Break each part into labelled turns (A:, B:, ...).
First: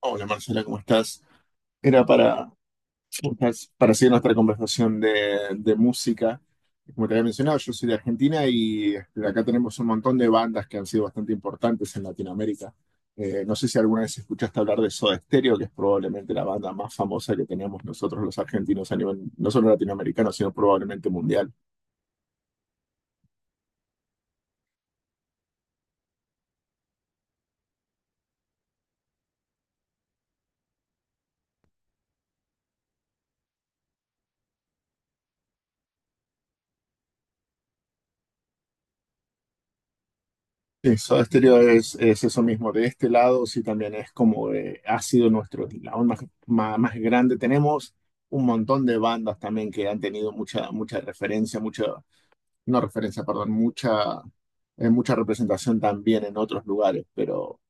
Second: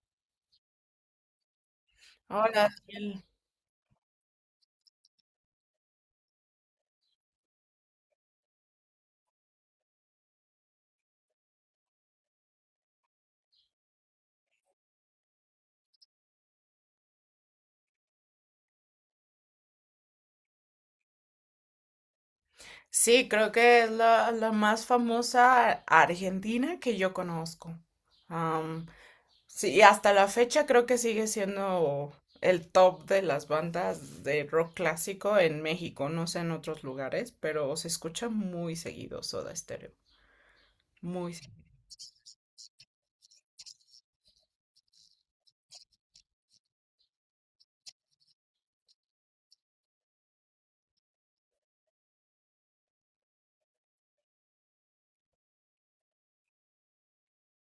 A: Hola Marcela, ¿cómo estás? Era para,
B: Hola, Ciel.
A: para seguir nuestra conversación de música. Como te había mencionado, yo soy de Argentina y este, acá tenemos un montón de bandas que han sido bastante importantes en Latinoamérica. No sé si alguna vez escuchaste hablar de Soda Stereo, que es probablemente la banda más famosa que teníamos nosotros los argentinos a nivel, no solo latinoamericano, sino probablemente mundial.
B: Sí, creo que es la más famosa argentina que yo conozco. Am, sí, y hasta la fecha creo que sigue siendo el top de las bandas de rock clásico en México, no sé en otros lugares, pero se escucha muy seguido Soda Stereo,
A: Sí, Soda
B: muy
A: Stereo
B: seguido.
A: es eso mismo. De este lado, sí, también es como ha sido nuestro lado más grande. Tenemos un montón de bandas también que han tenido mucha referencia, mucha, no referencia, perdón, mucha, mucha representación también en otros lugares, pero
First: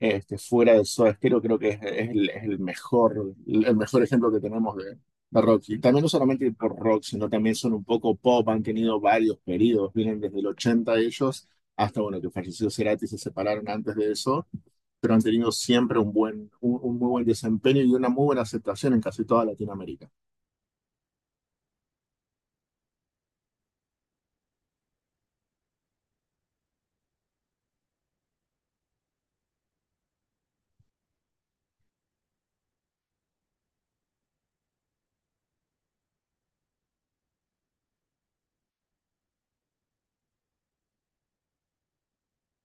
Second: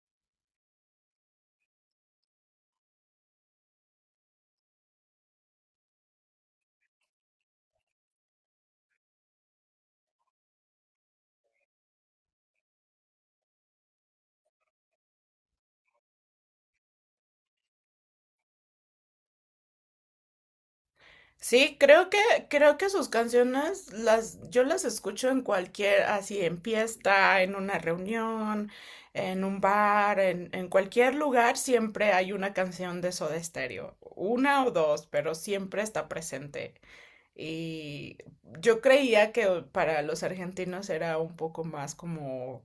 A: este, fuera de Soda Stereo, creo que es el mejor, el mejor ejemplo que tenemos de rock. Y también no solamente por rock, sino también son un poco pop, han tenido varios periodos, vienen desde el 80 ellos, hasta bueno, que falleció Cerati y se separaron antes de eso, pero han tenido siempre un buen, un muy buen desempeño y una muy buena aceptación en casi toda Latinoamérica.
B: Sí, creo que sus canciones las, yo las escucho en cualquier, así en fiesta, en una reunión, en un bar, en cualquier lugar siempre hay una canción de Soda Stereo, una o dos, pero siempre está presente. Y yo creía que para los argentinos era un poco más como,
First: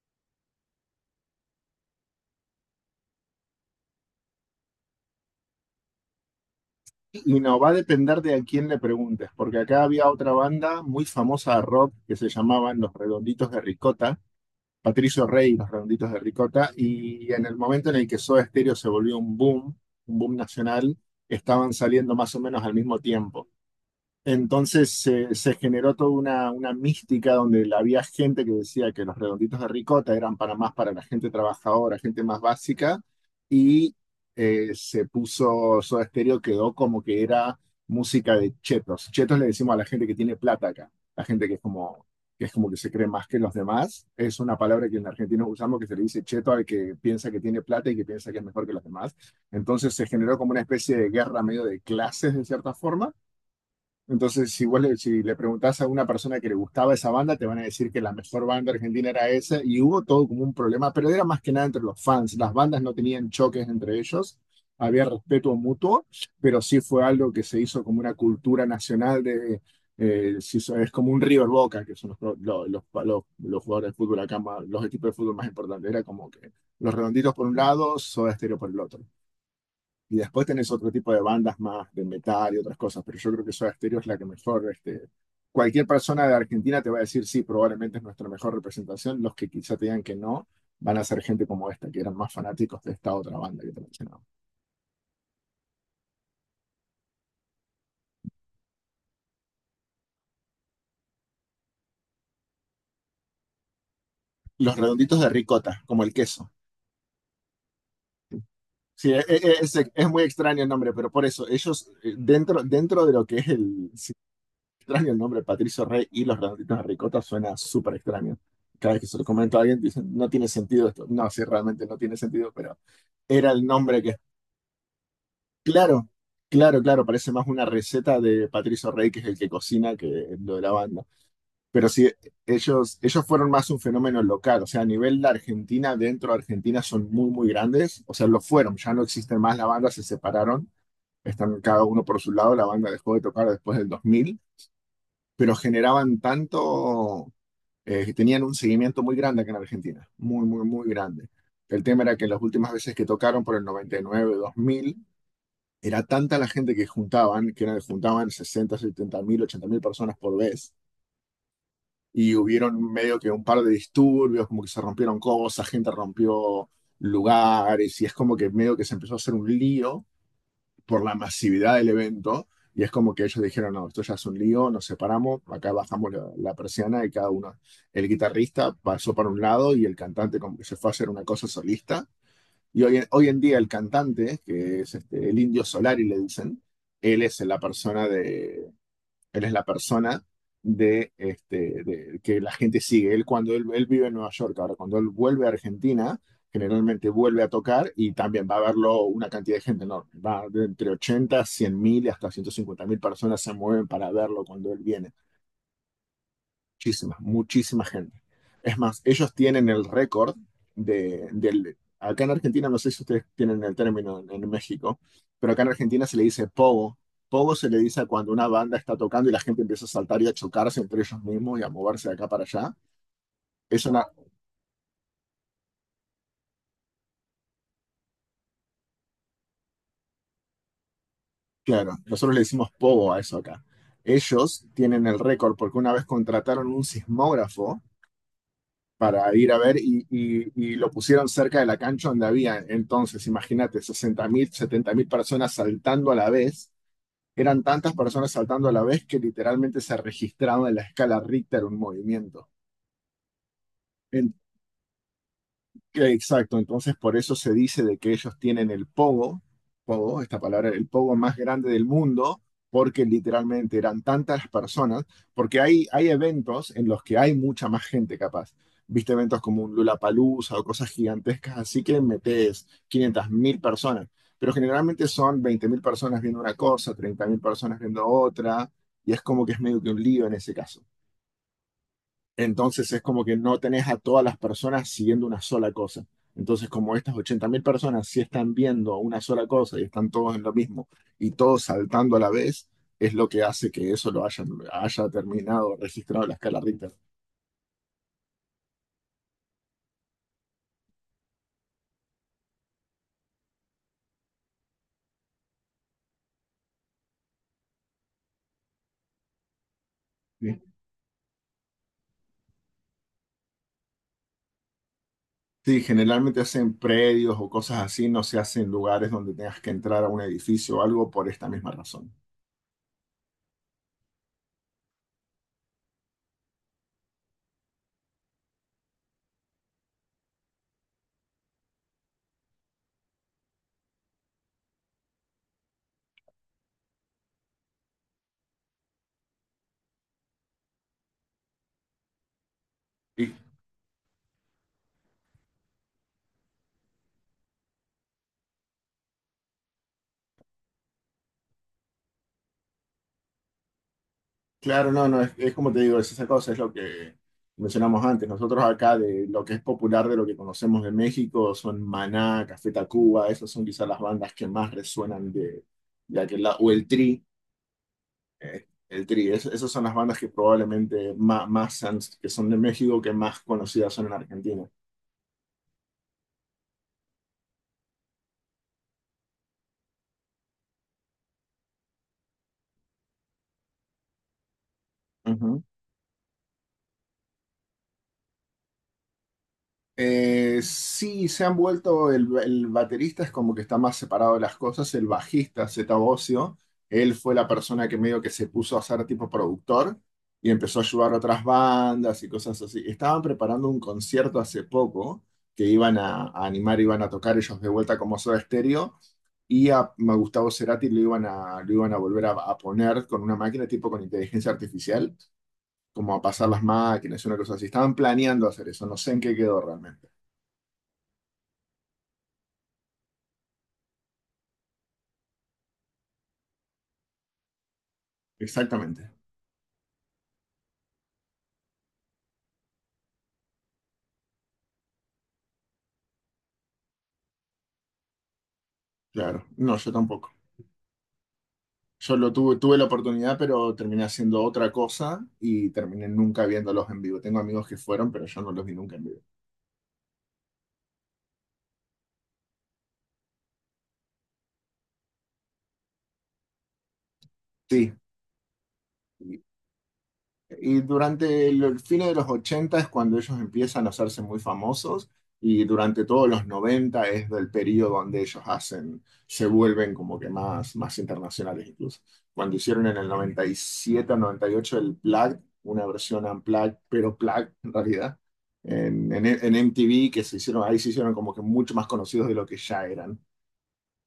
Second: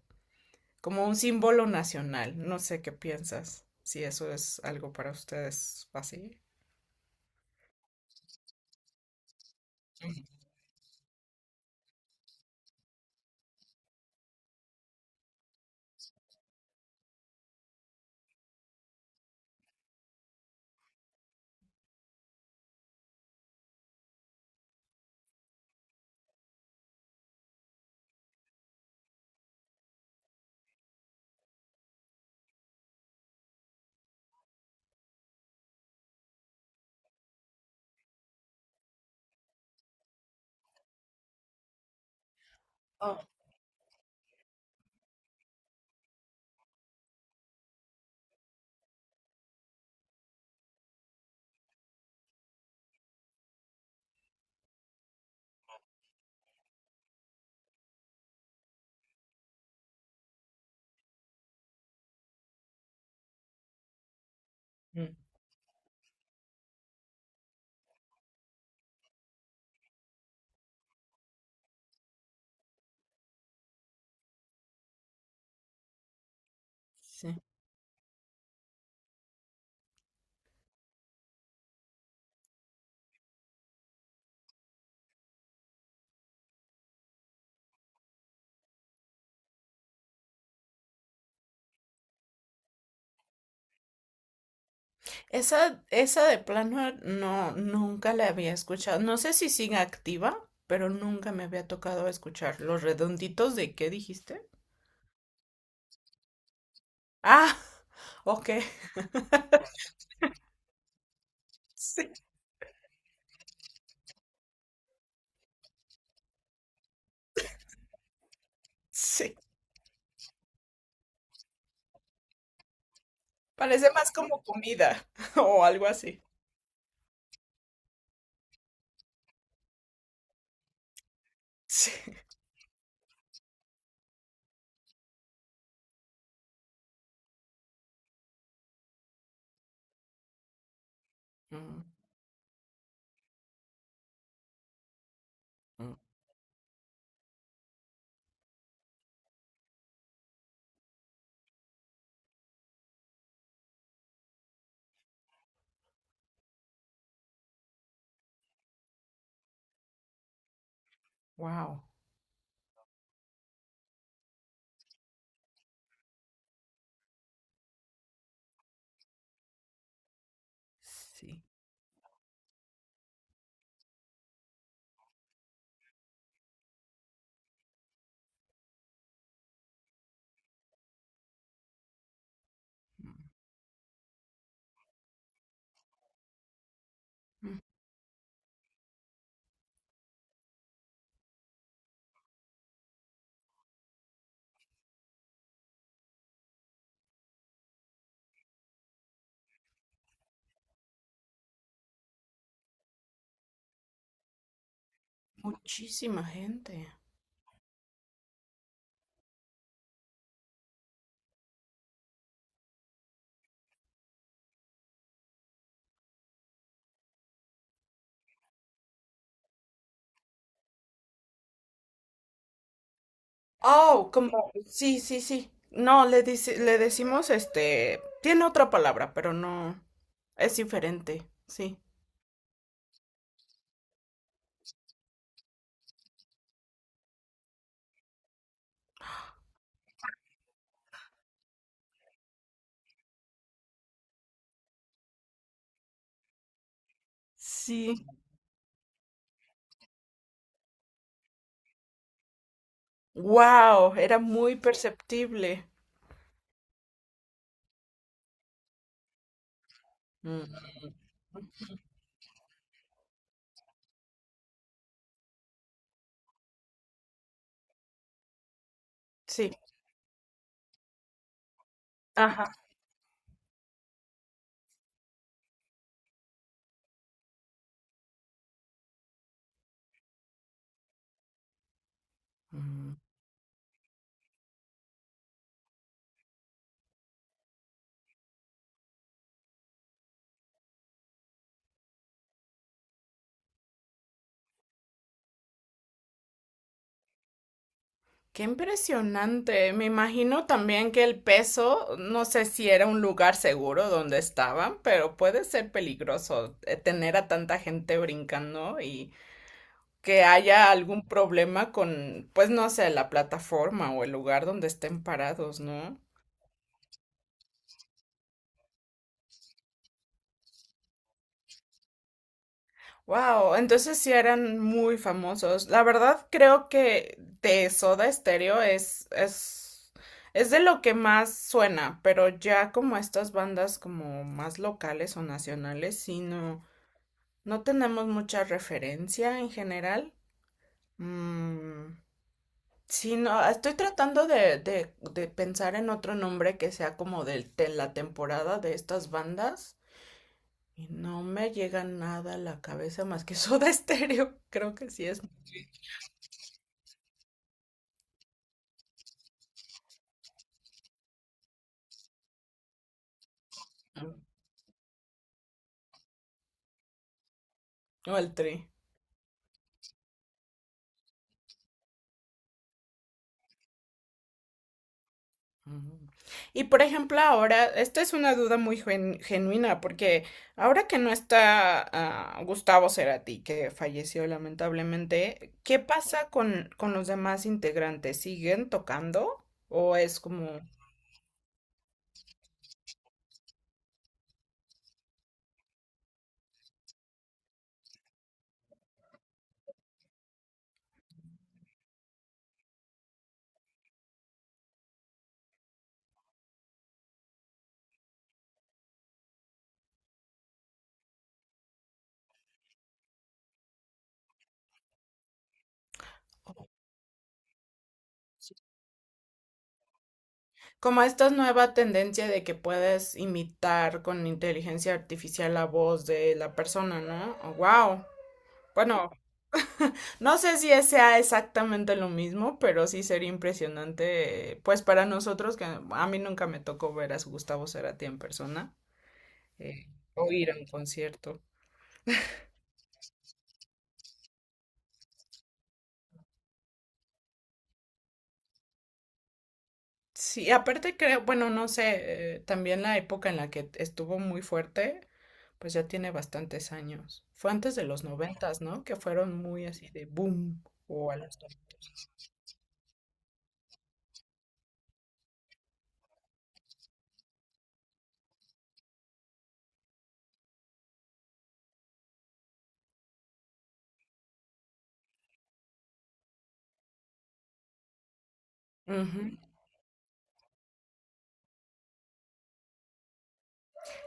B: como un símbolo nacional. No sé qué piensas, si eso es algo para ustedes así.
A: Y no va a depender de a quién le preguntes, porque acá había otra banda muy famosa de rock que se llamaban Los Redonditos de Ricota, Patricio Rey y los Redonditos de Ricota, y en el momento en el que Soda Stereo se volvió un boom nacional, estaban saliendo más o menos al mismo tiempo. Entonces se generó toda una mística donde había gente que decía que los redonditos de ricota eran para más para la gente trabajadora, gente más básica, y se puso, Soda Stereo quedó como que era música de chetos. Chetos le decimos a la gente que tiene plata acá, la gente que es como que se cree
B: Oh.
A: más que los demás. Es una palabra que en Argentina usamos que se le dice cheto al que piensa que tiene plata y que piensa que es mejor que los demás. Entonces se generó como una especie de guerra medio de clases de cierta forma entonces, si le preguntás a una persona que le gustaba esa banda, te van a decir que la mejor banda argentina era esa, y hubo todo como un problema, pero era más que nada entre los fans. Las bandas no tenían choques entre ellos, había
B: Mm.
A: respeto mutuo, pero sí fue algo que se hizo como una cultura nacional de, es como un River Boca, que son los, pro- lo- los jugadores de fútbol acá, los equipos de fútbol más importantes. Era como que los redonditos
B: Sí.
A: por un lado, Soda Stereo por el otro. Y después tenés otro tipo de bandas más de metal y otras cosas, pero yo creo que Soda Stereo es la que mejor, cualquier persona de Argentina te va a decir, sí, probablemente es nuestra mejor representación. Los que quizá te digan que no, van a ser gente como esta, que eran más fanáticos de esta otra banda que te mencionaba.
B: Esa de plano no, nunca la había escuchado. No sé si sigue activa, pero nunca me había tocado escuchar. ¿Los redonditos de qué dijiste?
A: Los redonditos de ricota, como el queso.
B: Ah, ok.
A: Sí, es muy extraño el nombre, pero por eso, ellos,
B: Sí,
A: dentro de lo que es el, sí, extraño el nombre, Patricio Rey y los redonditos de ricota suena súper extraño. Cada vez que se lo
B: sí.
A: comento a alguien, dicen, no tiene sentido esto. No, sí, realmente no tiene sentido, pero era el
B: Parece
A: nombre
B: más
A: que...
B: como comida o algo
A: Claro,
B: así.
A: claro, claro, parece más una receta de Patricio Rey, que es el que cocina, que lo de la banda. Pero
B: Sí.
A: sí, ellos fueron más un fenómeno local, o sea, a nivel de Argentina, dentro de Argentina son muy grandes, o sea, lo fueron, ya no existen más, la banda se separaron, están cada uno por su lado, la banda dejó de tocar después del 2000, pero generaban tanto, que tenían un seguimiento muy grande acá en Argentina, muy grande. El tema era que las últimas veces que tocaron por el 99, 2000, era tanta la gente que juntaban, que eran, juntaban 60, 70.000, 80.000 personas por vez.
B: Wow.
A: Y hubieron medio que un par de disturbios, como que se rompieron cosas, gente rompió lugares, y es como que medio que se empezó a hacer un lío por la
B: Sí.
A: masividad del evento. Y es como que ellos dijeron, no, esto ya es un lío, nos separamos, acá bajamos la persiana y cada uno, el guitarrista pasó para un lado y el cantante como que se fue a hacer una cosa solista y hoy, hoy en día el cantante, que es este, el Indio Solari, le dicen, él es la persona de, él es la persona de, este, de- que la gente sigue. Él, cuando él vive en Nueva York, ahora cuando él vuelve a Argentina, generalmente vuelve a tocar y también va a verlo una cantidad de gente enorme. Va de entre 80, 100.000 y hasta 150.000 personas se mueven para verlo cuando él viene.
B: Muchísima gente.
A: Muchísima, muchísima gente. Es más, ellos tienen el récord de, del... Acá en Argentina, no sé si ustedes tienen el término en, México, pero acá en Argentina se le dice pogo. Pogo se le dice a cuando una banda está tocando y la gente empieza a saltar y a chocarse entre ellos mismos y a moverse de acá para allá. Es una,
B: Oh, como, sí, sí, sí. No, le dice, le decimos este, tiene otra palabra, pero no, es diferente, sí.
A: claro, nosotros le decimos pogo a eso acá. Ellos tienen el récord porque una vez contrataron un sismógrafo para ir a ver y lo pusieron cerca de la cancha donde había entonces, imagínate, 60.000, 70.000 personas saltando a la vez. Eran tantas
B: Sí.
A: personas saltando a la vez que literalmente se registraba en la escala Richter un movimiento.
B: Wow, era
A: En
B: muy perceptible.
A: Exacto, entonces por eso se dice de que ellos tienen el pogo, pogo, esta
B: Mm.
A: palabra, el pogo más grande del mundo, porque literalmente eran tantas las personas, porque hay eventos en los que hay mucha más gente capaz. Viste eventos
B: Sí.
A: como un Lollapalooza o cosas gigantescas, así que
B: Ajá.
A: metes 500.000 personas, pero generalmente son 20.000 personas viendo una cosa, 30.000 personas viendo otra, y es como que es medio que un lío en ese caso. Entonces
B: Mm.
A: es como que no tenés a todas las personas siguiendo una sola cosa. Entonces como estas 80.000 personas sí están viendo una sola cosa y están todos en lo mismo y todos saltando a la vez, es lo que hace que eso haya terminado registrado en la escala Richter.
B: Qué impresionante. Me imagino también que el peso, no sé si era un lugar seguro donde estaban, pero puede ser peligroso tener a tanta gente brincando y que
A: Sí,
B: haya algún problema con, pues no sé, la plataforma o el lugar donde estén parados,
A: sí,
B: ¿no?
A: generalmente hacen predios o cosas así, no se hacen en lugares donde tengas que entrar a un edificio o algo por esta misma razón.
B: Wow, entonces sí eran muy famosos. La verdad creo que de Soda Stereo es de lo que más suena, pero ya como estas bandas como más locales o nacionales, sí no, no tenemos mucha referencia en general. Mm, sí,
A: Y
B: no, estoy tratando de pensar en otro nombre que sea como de la temporada de estas bandas. Y no me llega nada a la cabeza más que Soda Stereo. Creo que
A: claro,
B: sí
A: no, no,
B: es.
A: es como te digo, es esa cosa, es lo que mencionamos antes. Nosotros acá de lo que es popular de lo que conocemos de México son Maná, Café Tacuba, esas son quizás las
B: Mm.
A: bandas que más resuenan de aquel lado, o
B: O al tri.
A: el Tri, esas son las bandas que probablemente más que son de México que más conocidas son en Argentina.
B: Ujú. Y por ejemplo, ahora, esta es una duda muy genuina, porque ahora que no está Gustavo Cerati, que falleció lamentablemente, ¿qué pasa con los demás integrantes? ¿Siguen tocando? ¿O es como,
A: Sí, se han vuelto, el baterista es como que está más separado de las cosas, el bajista, Zeta Bosio, él fue la persona que medio que se puso a ser tipo productor y empezó a ayudar a otras bandas y cosas así. Estaban preparando un concierto hace poco que iban a animar, iban a tocar ellos de vuelta como Soda Stereo y a Gustavo Cerati lo iban a volver a poner con una máquina tipo con inteligencia artificial, como a pasar las máquinas, una cosa así. Estaban planeando hacer eso, no sé en qué quedó realmente.
B: como esta nueva tendencia de que puedes imitar con inteligencia artificial la voz de la persona, ¿no? Wow.
A: Exactamente,
B: Bueno, no sé si sea exactamente lo mismo, pero sí sería impresionante, pues para nosotros, que a mí nunca me tocó ver a Gustavo Cerati en persona,
A: claro. No,
B: eh,
A: yo tampoco.
B: o ir a un concierto.
A: Yo tuve la oportunidad, pero terminé haciendo otra cosa y terminé nunca viéndolos en vivo. Tengo amigos que fueron, pero yo no los vi nunca en vivo.
B: Sí, aparte creo, bueno, no sé, también la época en la que estuvo muy fuerte, pues ya tiene bastantes años. Fue antes de
A: Sí.
B: los noventas, ¿no? Que fueron muy así de boom
A: Y
B: o a los
A: durante
B: dos.
A: el fin de los 80 es cuando ellos empiezan a hacerse muy famosos y durante todos los 90 es del periodo donde ellos hacen, se vuelven como que más internacionales incluso. Cuando hicieron en el 97 o 98 el Plug, una versión unplugged, pero Plug en realidad, en, en MTV, que se hicieron, ahí se hicieron como que mucho más conocidos de lo que ya eran.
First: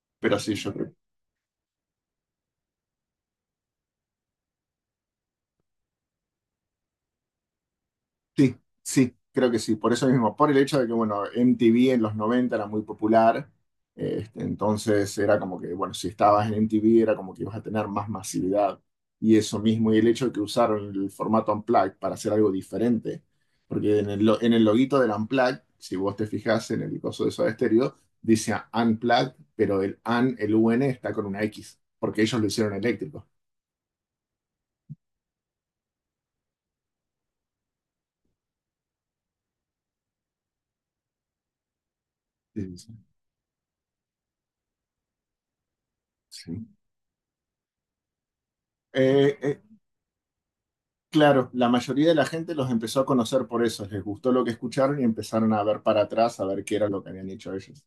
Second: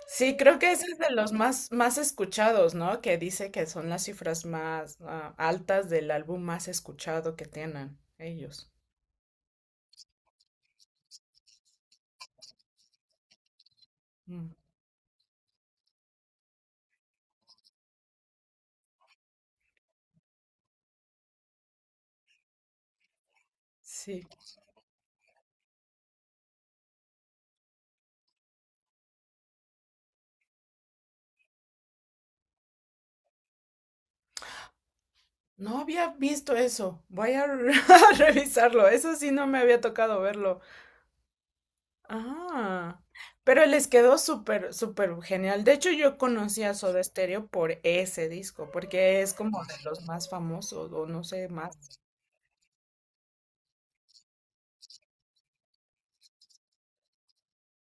B: Sí,
A: Pero sí,
B: creo que
A: yo
B: ese
A: creo.
B: es de los más, más escuchados, ¿no? Que dice que son las cifras más altas del álbum más escuchado que tienen
A: Sí,
B: ellos.
A: sí, creo que sí, por eso mismo, por el hecho de que, bueno, MTV en los 90 era muy popular,
B: Mm,
A: entonces era como que, bueno, si estabas en MTV era como que ibas a tener más masividad y eso mismo, y el hecho de que usaron el formato Unplugged para hacer algo diferente, porque
B: sí,
A: en el loguito del Unplugged, si vos te fijas en el coso de Soda Stereo, dice Unplugged, pero el un está con una X, porque ellos lo hicieron eléctrico.
B: no había visto eso. Voy a a revisarlo. Eso sí no me había tocado verlo.
A: Sí, sí.
B: Ah, pero les quedó súper, súper genial. De hecho, yo conocí
A: Sí.
B: a Soda Stereo por ese disco, porque es
A: Eh, eh,
B: como de los más famosos, o no sé,
A: Claro, la
B: más.
A: mayoría de la gente los empezó a conocer por eso, les gustó lo que escucharon y empezaron a ver para atrás, a ver qué era lo que habían hecho ellos.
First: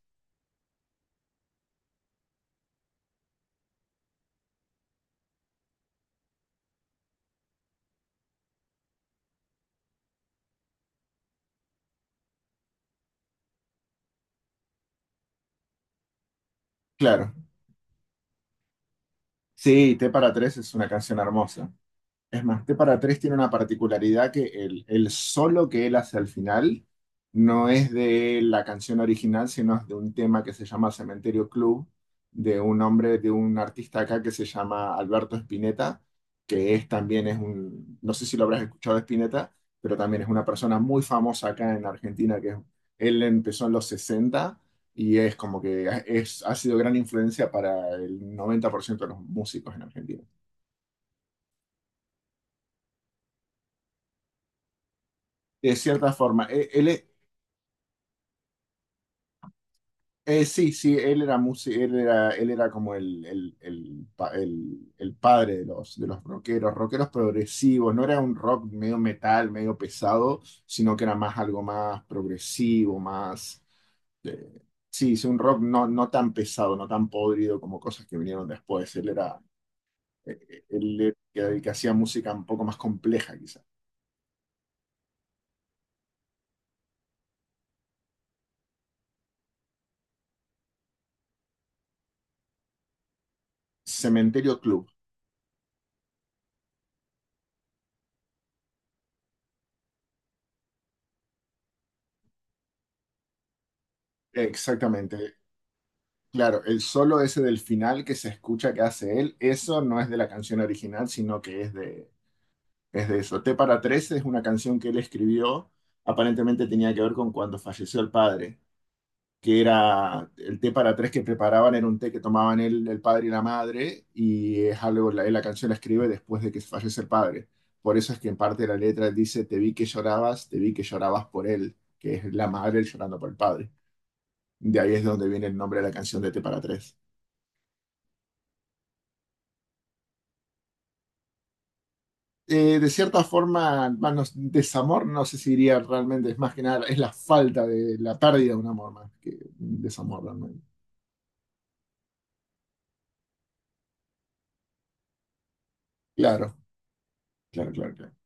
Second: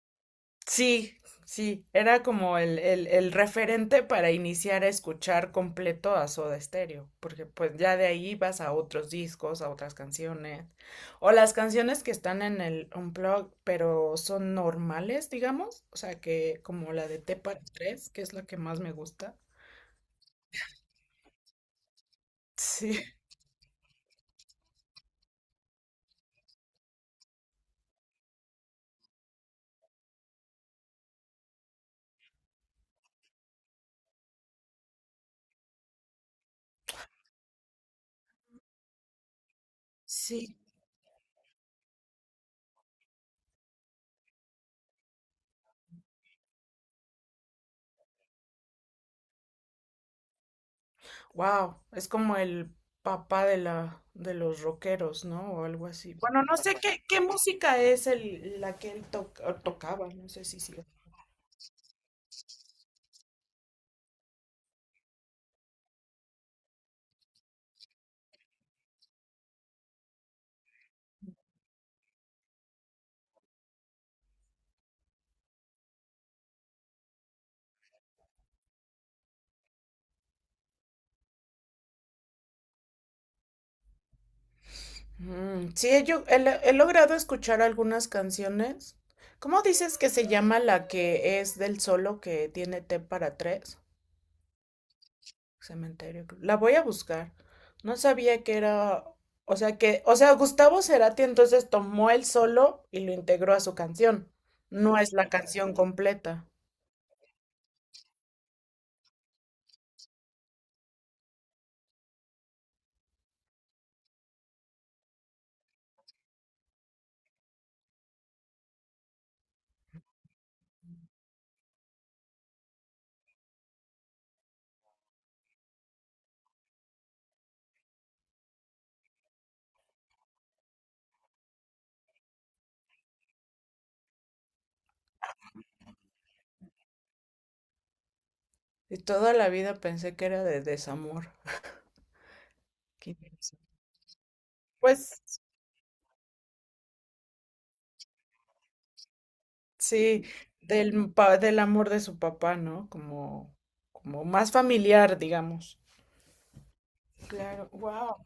B: Sí, sí, era como el referente para iniciar a escuchar completo a Soda Stereo, porque pues ya de ahí vas a otros discos, a otras canciones, o las canciones que están en el Unplugged, pero son normales, digamos, o sea que como la de
A: Claro,
B: Tepa 3, que es la que más me gusta.
A: sí, T para tres es una canción hermosa. Es más, T para
B: Sí.
A: tres tiene una particularidad que el solo que él hace al final no es de la canción original, sino es de un tema que se llama Cementerio Club, de un hombre, de un artista acá que se llama Alberto Spinetta, que es también es un, no sé si lo habrás escuchado Spinetta, pero también es una
B: Sí.
A: persona muy famosa acá en Argentina, que es- él empezó en los 60 y es como que es, ha sido gran influencia para el 90% de los músicos en Argentina.
B: Wow, es como el papá de la de los rockeros, ¿no? O
A: De
B: algo
A: cierta
B: así. Bueno,
A: forma,
B: no sé qué,
A: él,
B: qué música es el, la que él o tocaba, no sé si
A: Sí,
B: sí.
A: sí, él era músico, él era como el padre de los rockeros, rockeros progresivos, no era un rock medio metal, medio pesado, sino que era más algo más progresivo, más, eh, sí, sí, un rock no, no tan pesado, no tan podrido como cosas que vinieron después, él era el que hacía música un poco más compleja quizás.
B: Mm, sí, he, yo- he le- he logrado escuchar algunas canciones. ¿Cómo dices que se llama la que es del solo que tiene T para tres?
A: Cementerio Club,
B: Cementerio. Cruz. La voy a buscar. No sabía que era, o sea que, o sea, Gustavo Cerati entonces tomó el solo y lo integró a su canción. No es la
A: exactamente.
B: canción completa.
A: Claro, el solo ese del final que se escucha que hace él, eso no es de la canción original, sino que es de eso. T para tres es una canción que él escribió, aparentemente tenía que ver con cuando falleció el padre, que era el té para tres que preparaban, era un té que tomaban él, el padre y la madre, y es algo, la canción la escribe después de que fallece el padre. Por eso es que en parte de la letra él dice, te vi que llorabas, te vi que llorabas por él, que es la madre llorando por el padre. De ahí es donde viene el nombre de la canción de T para tres.
B: Y toda la vida pensé que era de desamor.
A: De
B: que-
A: cierta forma, bueno, desamor,
B: Pues
A: no sé si diría realmente, es más que nada, es la falta de la pérdida de un amor más que un desamor
B: sí,
A: realmente.
B: del amor de su papá, ¿no? Como más familiar, digamos.
A: Claro,
B: Claro,
A: claro, claro, claro.
B: wow.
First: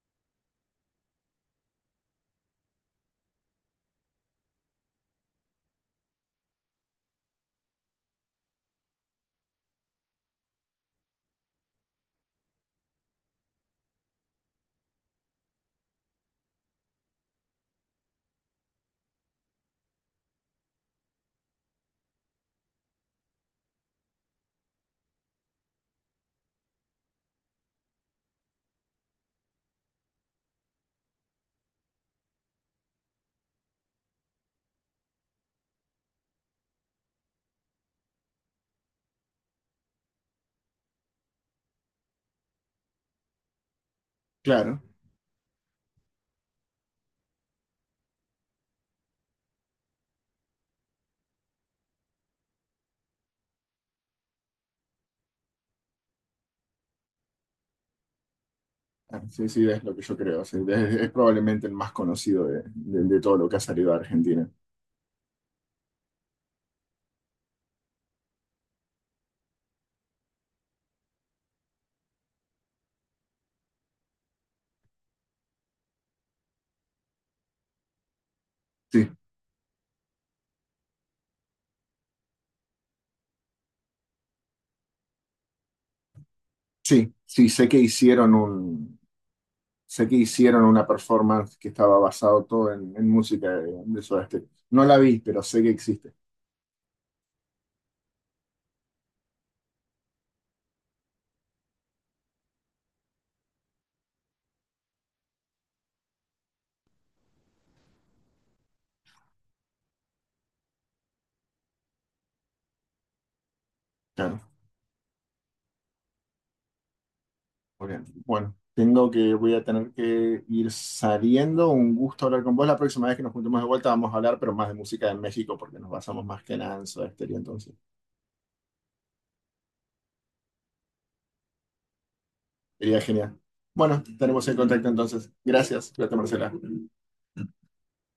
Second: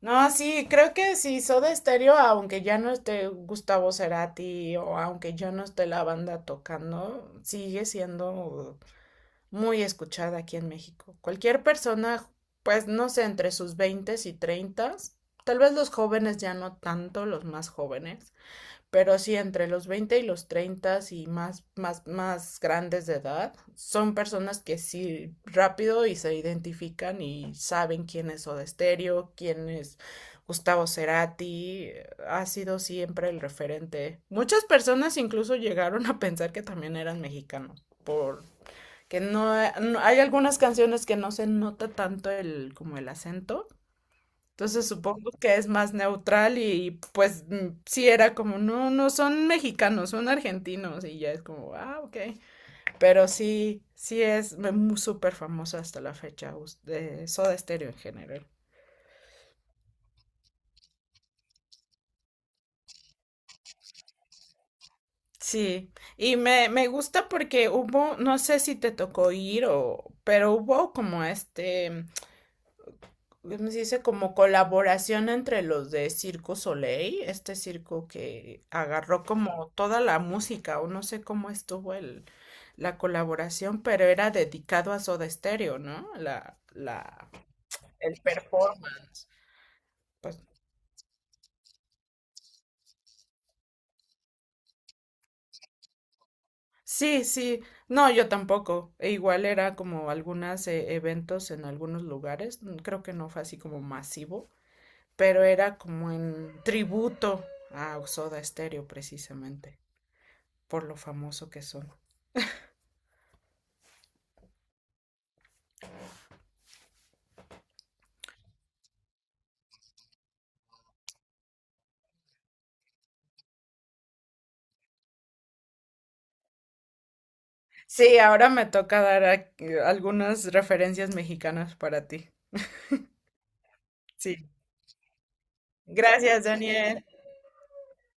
B: No, sí, creo que sí, Soda Stereo, aunque ya no esté Gustavo Cerati o aunque ya no esté la banda tocando, sigue siendo muy escuchada aquí en México. Cualquier persona, pues no sé, entre sus veintes y treintas, tal vez los jóvenes ya no tanto, los más jóvenes. Pero sí, entre los 20 y los 30 y más, más, más grandes de edad, son personas que sí rápido y se identifican y saben quién es Soda Stereo, quién es Gustavo Cerati, ha sido siempre el referente. Muchas personas incluso llegaron a pensar que también eran mexicanos, por que no, hay algunas canciones que no se nota tanto el como el acento,
A: Claro,
B: entonces supongo que es más neutral y pues sí era como, no, no son mexicanos, son argentinos y ya es como, ok. Pero sí, sí es muy súper famosa hasta la fecha de Soda Stereo en general.
A: ah, sí, sí, es lo que yo creo. Sí, es probablemente el más conocido de todo lo que ha salido de Argentina.
B: Sí, y me gusta porque hubo, no sé si te tocó ir o, pero hubo como este, ¿cómo se dice? Como colaboración entre los de Circo Soleil, este circo que
A: Sí,
B: agarró como toda la música, o no sé cómo estuvo el, la colaboración, pero era dedicado a Soda Stereo, ¿no? La,
A: sí,
B: la,
A: sí,
B: el performance.
A: sé que
B: Pues,
A: hicieron una performance que estaba basado todo en música de Soda Stereo. No la vi, pero sé que existe.
B: sí, sí, no, yo tampoco. E igual era como algunos eventos en algunos lugares, creo que no fue así como masivo, pero era como en tributo a Soda Stereo precisamente, por lo famoso que son.
A: Claro. Muy bien. Bueno, voy a tener que ir saliendo. Un gusto hablar con vos. La próxima vez que nos juntemos de vuelta vamos a hablar, pero más de música de México, porque nos basamos más que nada en Soda Stereo, entonces.
B: Sí, ahora me toca dar algunas referencias mexicanas para ti.
A: Sería genial. Bueno, tenemos
B: Sí.
A: el contacto entonces. Gracias. Cuídate,
B: Gracias,
A: Marcela.
B: Daniel.